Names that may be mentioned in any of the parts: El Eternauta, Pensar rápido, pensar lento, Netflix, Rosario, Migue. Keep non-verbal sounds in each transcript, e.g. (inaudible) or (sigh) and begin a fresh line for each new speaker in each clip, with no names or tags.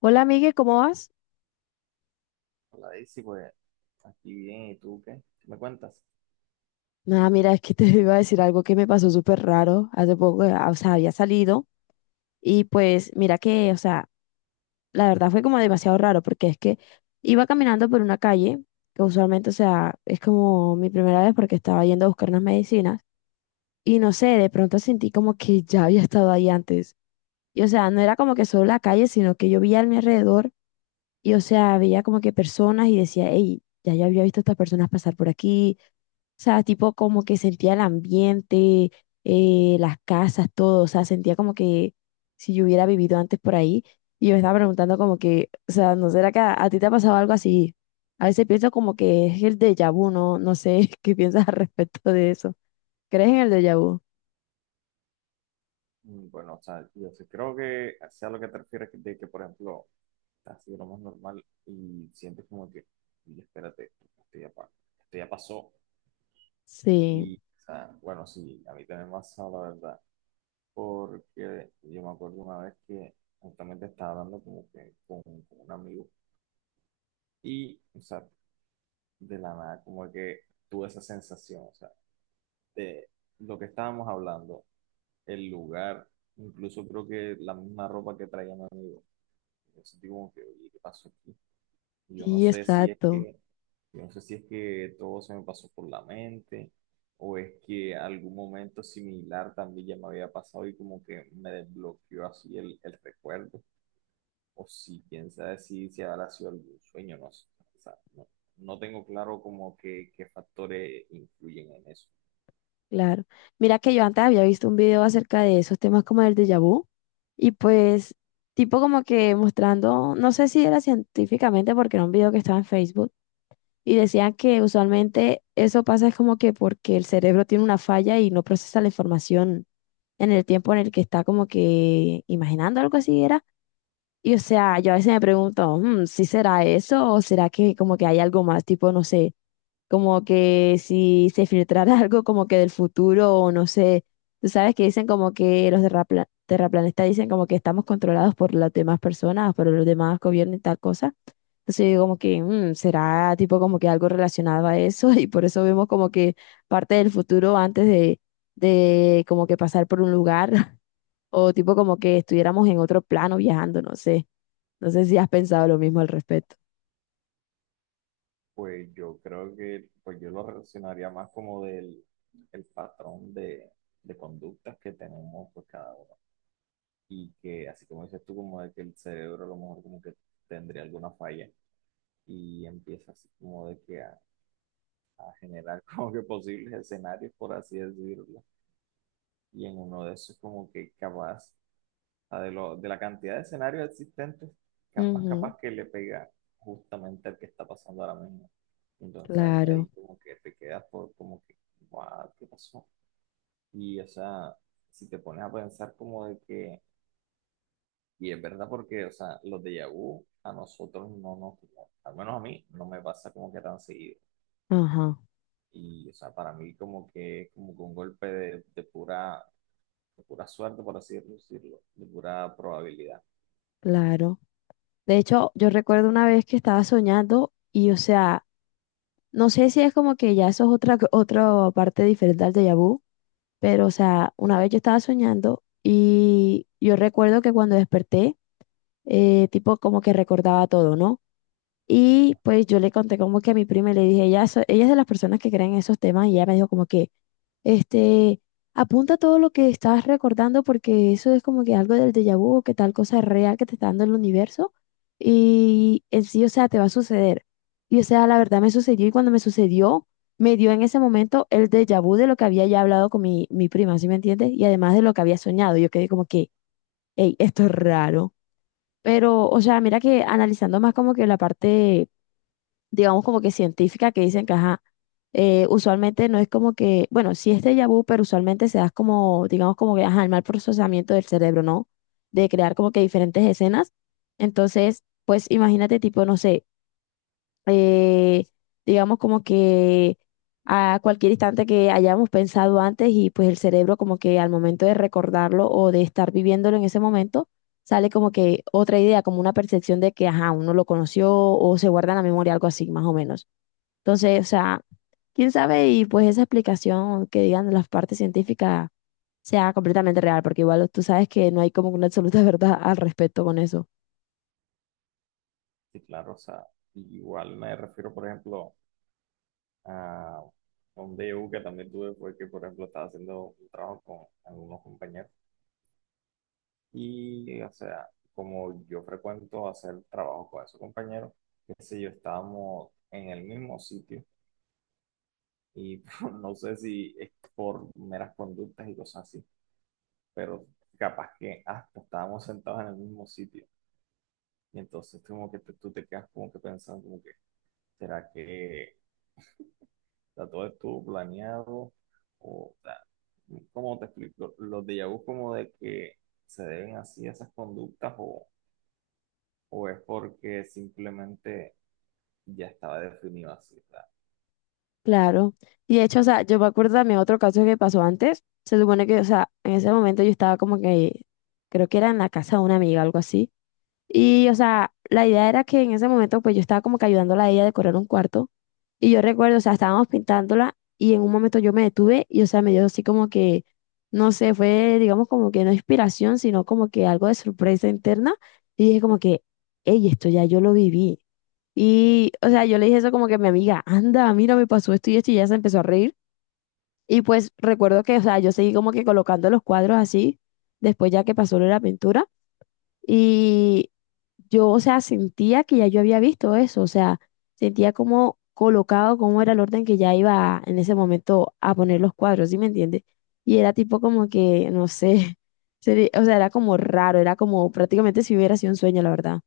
Hola, Migue, ¿cómo vas?
Hola Daisy, pues aquí bien, ¿y tú qué? ¿Qué me cuentas?
Nada, mira, es que te (laughs) iba a decir algo que me pasó súper raro hace poco, o sea, había salido y pues mira que, o sea, la verdad fue como demasiado raro porque es que iba caminando por una calle, que usualmente, o sea, es como mi primera vez porque estaba yendo a buscar unas medicinas y no sé, de pronto sentí como que (laughs) ya había estado ahí antes. Y o sea, no era como que solo la calle, sino que yo veía a mi alrededor y o sea, veía como que personas y decía, hey, ya yo había visto a estas personas pasar por aquí. O sea, tipo como que sentía el ambiente, las casas, todo. O sea, sentía como que si yo hubiera vivido antes por ahí. Y yo me estaba preguntando como que, o sea, ¿no será que a ti te ha pasado algo así? A veces pienso como que es el déjà vu, ¿no? No sé (laughs) qué piensas al respecto de eso. ¿Crees en el déjà vu?
Bueno, o sea, yo sí creo que sea lo que te refieres de que, por ejemplo, estás así lo más normal y sientes como que, y espérate, esto ya, esto ya pasó.
Sí,
Y, o sea, bueno, sí, a mí también me ha pasado, la verdad, porque yo me acuerdo una vez que justamente estaba hablando como que con un amigo y, o sea, de la nada, como que tuve esa sensación, o sea, de lo que estábamos hablando, el lugar, incluso creo que la misma ropa que traía mi amigo. Yo sentí como que, oye, ¿qué pasó aquí? Y
sí, exacto.
yo no sé si es que todo se me pasó por la mente o es que algún momento similar también ya me había pasado y como que me desbloqueó así el recuerdo. O si, quién sabe si habrá sido algún sueño, no sé. O sea, no, no tengo claro como que qué factores influyen en eso.
Claro. Mira que yo antes había visto un video acerca de esos temas como el déjà vu y pues tipo como que mostrando, no sé si era científicamente porque era un video que estaba en Facebook y decían que usualmente eso pasa es como que porque el cerebro tiene una falla y no procesa la información en el tiempo en el que está como que imaginando algo así era. Y o sea, yo a veces me pregunto, "Mm, ¿si será eso o será que como que hay algo más? Tipo, no sé como que si se filtrara (laughs) algo como que del futuro o no sé, tú sabes que dicen como que los terraplanistas dicen como que estamos controlados por las demás personas, por los demás gobiernos y tal cosa. Entonces yo digo como que será tipo como que algo relacionado a eso (laughs) y por eso vemos como que parte del futuro antes de como que pasar por un lugar (laughs) o tipo como que estuviéramos en otro plano viajando, no sé. No sé si has pensado lo mismo al respecto.
Pues yo creo que pues yo lo relacionaría más como del el patrón de conductas que tenemos pues cada uno. Y que así como dices tú, como de que el cerebro a lo mejor como que tendría alguna falla y empieza así como de que a generar (laughs) como que posibles escenarios, por así decirlo. Y en uno de esos como que capaz sea, de la cantidad de escenarios existentes, capaz,
Ujú,
capaz que le pega justamente al que está pasando ahora mismo. Entonces
claro.
ahí como que te quedas por como que, "Guau, ¿qué pasó?" Y o sea, si te pones a pensar como de que, y es verdad porque, o sea, los de vu a nosotros no nos, al menos a mí, no me pasa como que tan seguido.
Ajá.
Y o sea, para mí como que es como que un golpe de pura suerte, por así decirlo, de pura probabilidad.
Claro. De hecho, yo recuerdo una vez que estaba soñando y, o sea, no sé si es como que ya eso es otra parte diferente al déjà vu, pero, o sea, una vez yo estaba soñando y yo recuerdo que cuando desperté, tipo como que recordaba todo, ¿no? Y pues yo le conté como que a mi prima y le dije, ella es de las personas que creen en esos temas y ella me dijo como que... Este, apunta todo lo que estás recordando porque eso es como que algo del déjà vu o que tal cosa es real que te está dando el universo y en sí, o sea, te va a suceder. Y o sea, la verdad me sucedió y cuando me sucedió, me dio en ese momento el déjà vu de lo que había ya hablado con mi prima, ¿sí me entiendes? Y además de lo que había soñado, yo quedé como que, hey, esto es raro. Pero, o sea, mira que analizando más como que la parte digamos como que científica, que dicen que, ajá, usualmente no es como que, bueno, sí es déjà vu, pero usualmente se da como, digamos como que, ajá, el mal procesamiento del cerebro, ¿no? De crear como que diferentes escenas. Entonces, pues imagínate tipo, no sé, eh, digamos como que a cualquier instante que hayamos pensado antes y pues el cerebro como que al momento de recordarlo o de estar viviéndolo en ese momento, sale como que otra idea, como una percepción de que, ajá, uno lo conoció o se guarda en la memoria, algo así, más o menos. Entonces, o sea, quién sabe y pues esa explicación que digan de las partes científicas sea completamente real, porque igual tú sabes que no hay como una absoluta (laughs) verdad al respecto con eso.
Sí, claro, o sea, igual me refiero, por ejemplo, a un DU que también tuve, fue que, por ejemplo, estaba haciendo un trabajo con algunos compañeros y, o sea, como yo frecuento hacer trabajo con esos compañeros, qué sé yo, estábamos en el mismo sitio y (laughs) no sé si es por meras conductas y cosas así, pero capaz que hasta estábamos sentados en el mismo sitio y entonces como que tú te quedas como que pensando como que, ¿será que sea, todo estuvo planeado, o, sea, ¿cómo te explico? ¿Los déjà vu como de que se deben así a esas conductas o es porque simplemente ya estaba definido así? O sea,
Claro. Y de hecho, o sea, yo me acuerdo también otro caso que pasó antes. Se supone que, o sea, en ese momento yo estaba como que, creo que era en la casa de una amiga, algo así. Y, o sea, la idea era que en ese momento, pues yo estaba como que ayudándola a ella a decorar un cuarto. Y yo recuerdo, o sea, estábamos pintándola y en un momento yo me detuve y, o sea, me dio así como que, no sé, fue, digamos, como que no inspiración, sino como que algo de sorpresa interna. Y dije como que, hey, esto ya yo lo viví. Y, o sea, yo le dije eso como que a mi amiga, anda, mira, me pasó esto y esto y ella se empezó a reír. Y pues recuerdo que, o sea, yo seguí como que colocando los cuadros así, después ya que pasó lo de la pintura. Y yo, o sea, sentía que ya yo había visto eso, o sea, sentía como colocado cómo era el orden que ya iba en ese momento a poner los cuadros, ¿sí me entiendes? Y era tipo como que, no sé, (laughs) o sea, era como raro, era como prácticamente si hubiera sido un sueño, la verdad.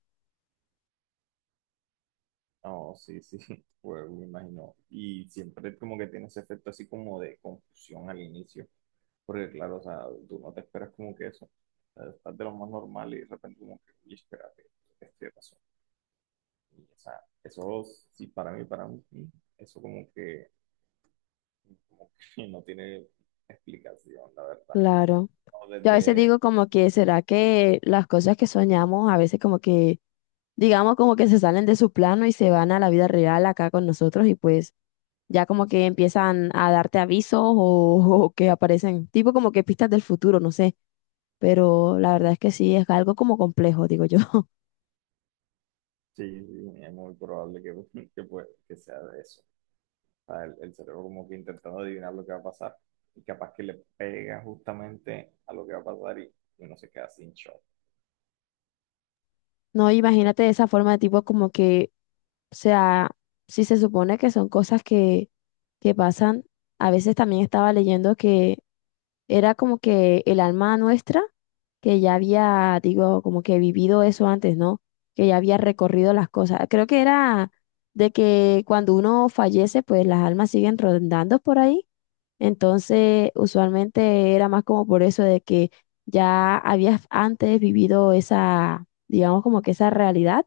no, sí, sí, (laughs) pues me imagino. Y siempre como que tiene ese efecto así como de confusión al inicio, porque claro, o sea, tú no te esperas como que eso, o sea, estás de lo más normal y de repente como que, "Uy, espérate, este pasó." Y, o sea, eso sí, para mí, eso como que no tiene explicación, la verdad.
Claro.
No,
Yo a veces digo como que, ¿será que las cosas que soñamos a veces como que, digamos como que se salen de su plano y se van a la vida real acá con nosotros y pues ya como que empiezan a darte avisos o, (laughs) o que aparecen, tipo como que pistas del futuro, no sé, pero la verdad es que sí, es algo como complejo, digo yo. (laughs)
sí, sí, es muy probable (laughs) que sea de eso. O sea, el cerebro como que intentando adivinar lo que va a pasar y capaz que le pega justamente a lo que va a pasar y uno se queda sin shock.
No, imagínate esa forma de tipo como que, o sea, si se supone que son cosas que pasan, a veces también estaba leyendo que era como que el alma nuestra, que ya había, digo, como que vivido eso antes, ¿no? Que ya había recorrido las cosas. Creo que era de que cuando uno fallece, pues las almas siguen rondando por ahí entonces, usualmente era más como por eso de que ya habías antes vivido esa, digamos como que esa realidad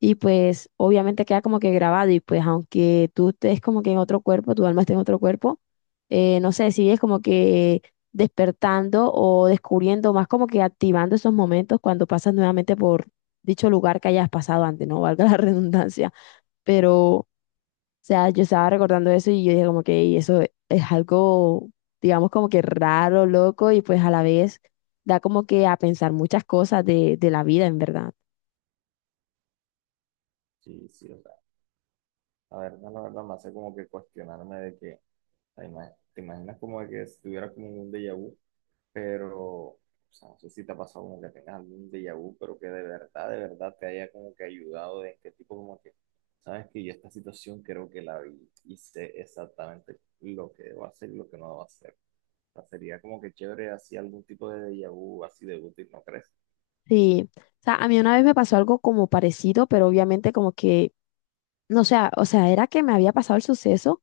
y pues obviamente queda como que grabado y pues aunque tú estés como que en otro cuerpo, tu alma esté en otro cuerpo, no sé, sigues como que despertando o descubriendo, más como que activando esos momentos cuando pasas nuevamente por dicho lugar que hayas pasado antes, ¿no? Valga la (laughs) redundancia, pero sea, yo estaba recordando eso y yo dije como que "Ey, eso es algo, digamos, como que raro, loco, y pues a la vez da como que a pensar muchas cosas de, la vida, en verdad.
Sí, sí, o sea, la verdad me hace como que cuestionarme de que, o sea, te imaginas como de que estuviera como un déjà vu, pero o sea, no sé si te ha pasado como que tengas algún déjà vu, pero que de verdad te haya como que ayudado de este tipo, como que, sabes que yo esta situación creo que la vi y sé exactamente lo que debo hacer y lo que no debo hacer. O sea, sería como que chévere así algún tipo de déjà vu así de útil, ¿no crees?
Sí, o sea, a mí una vez me pasó algo como parecido, pero obviamente como que, no sé, o sea, era que me había pasado el suceso.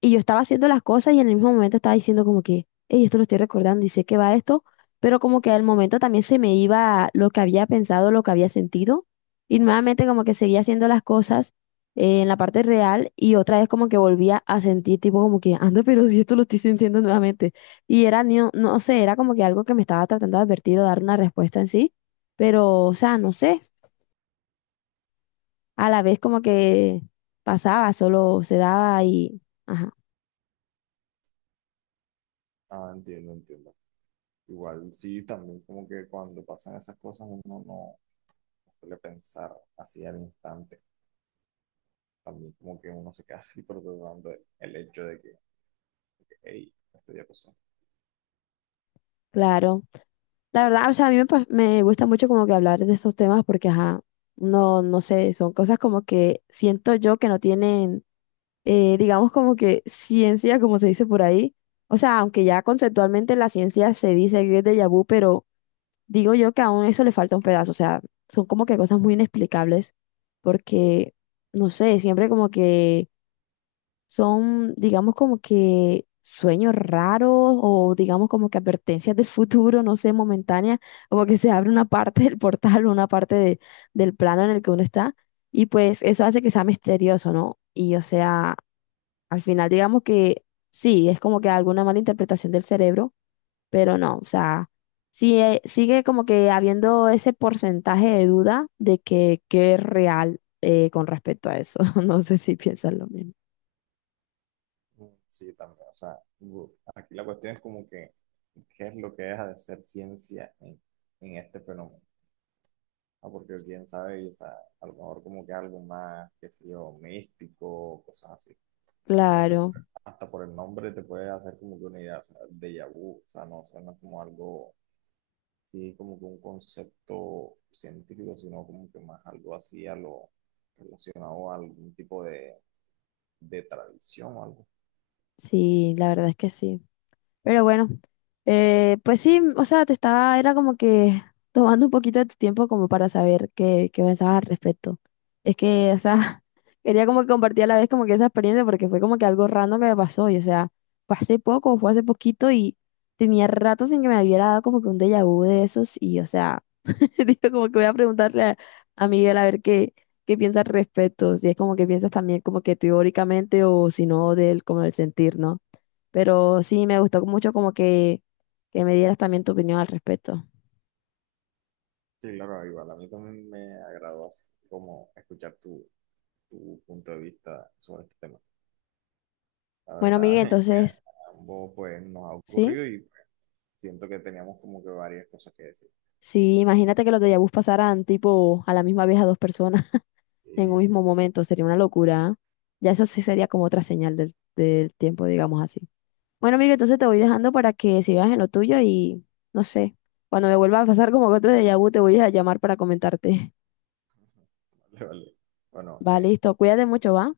Y yo estaba haciendo las cosas y en el mismo momento estaba diciendo como que, hey, esto lo estoy recordando y sé que va esto, pero como que al momento también se me iba lo que había pensado, lo que había sentido, y nuevamente como que seguía haciendo las cosas en la parte real y otra vez como que volvía a sentir tipo como que, anda, pero si esto lo estoy sintiendo nuevamente. Y era, no, no sé, era como que algo que me estaba tratando de advertir o dar una respuesta en sí, pero, o sea, no sé, a la vez como que pasaba, solo se daba y, ajá,
Ah, entiendo, entiendo. Igual sí, también como que cuando pasan esas cosas uno no suele pensar así al instante. También como que uno se queda así procesando el hecho de que, hey, esto ya pasó.
claro. La verdad, o sea, a mí me gusta mucho como que hablar de estos temas porque, ajá, no, no sé, son cosas como que siento yo que no tienen, digamos como que ciencia, como se dice por ahí. O sea, aunque ya conceptualmente la ciencia se dice que es déjà vu, pero digo yo que aún eso le falta un pedazo. O sea, son como que cosas muy inexplicables porque, no sé, siempre como que son, digamos, como que sueños raros o digamos como que advertencias del futuro, no sé, momentáneas, como que se abre una parte del portal (laughs) o una parte del plano en el que uno está y pues eso hace que sea misterioso, ¿no? Y o sea, al final digamos que sí, es como que alguna mala interpretación del cerebro, pero no, o sea, sigue, sigue como que habiendo ese porcentaje de duda de que es real con respecto a eso. (laughs) No sé si piensan lo mismo.
Sí, también. O sea, aquí la cuestión es como que, ¿qué es lo que deja de ser ciencia en este fenómeno? Ah, porque quién sabe, y, o sea, a lo mejor como que algo más, qué sé yo, místico, cosas así. Porque hasta,
Claro.
hasta por el nombre te puede hacer como que una idea, o sea, déjà vu, o sea, no suena como algo, sí, como que un concepto científico, sino como que más algo así a lo relacionado a algún tipo de tradición o algo.
Sí, la verdad es que sí. Pero bueno, pues sí, o sea, era como que tomando un poquito de tu tiempo como para saber qué pensabas al respecto. Es que, o sea, (laughs) quería como que compartir a la vez como que esa experiencia porque fue como que algo random que me pasó y, o sea, fue hace poco, fue hace poquito y tenía rato sin que me hubiera dado como que un déjà vu de esos y, o sea, (laughs) digo como que voy a preguntarle a, Miguel a ver qué piensa al respecto, si es como que piensas también como que teóricamente o si no del, como el sentir, ¿no? Pero sí, me gustó mucho como que me dieras también tu opinión al respecto.
Sí, claro, igual a mí también me agradó así como escuchar tu punto de vista sobre este tema. La
Bueno, Miguel,
verdad, (laughs)
entonces,
a ambos pues nos ha
¿sí?
ocurrido y pues, siento que teníamos como que varias cosas que decir.
Sí, imagínate que los déjà vus pasaran tipo a la misma vez a dos personas (laughs) en un
Sí,
mismo
sí,
momento, sería una locura. ¿Eh? Ya eso sí sería como otra señal del, tiempo, digamos así. Bueno, Miguel, entonces te voy dejando para que sigas en lo tuyo y no sé, cuando me vuelva a pasar como que otro déjà vu te voy a llamar para comentarte.
(laughs) vale, vale. Bueno,
(laughs) Va,
eh,
listo, cuídate mucho, ¿va?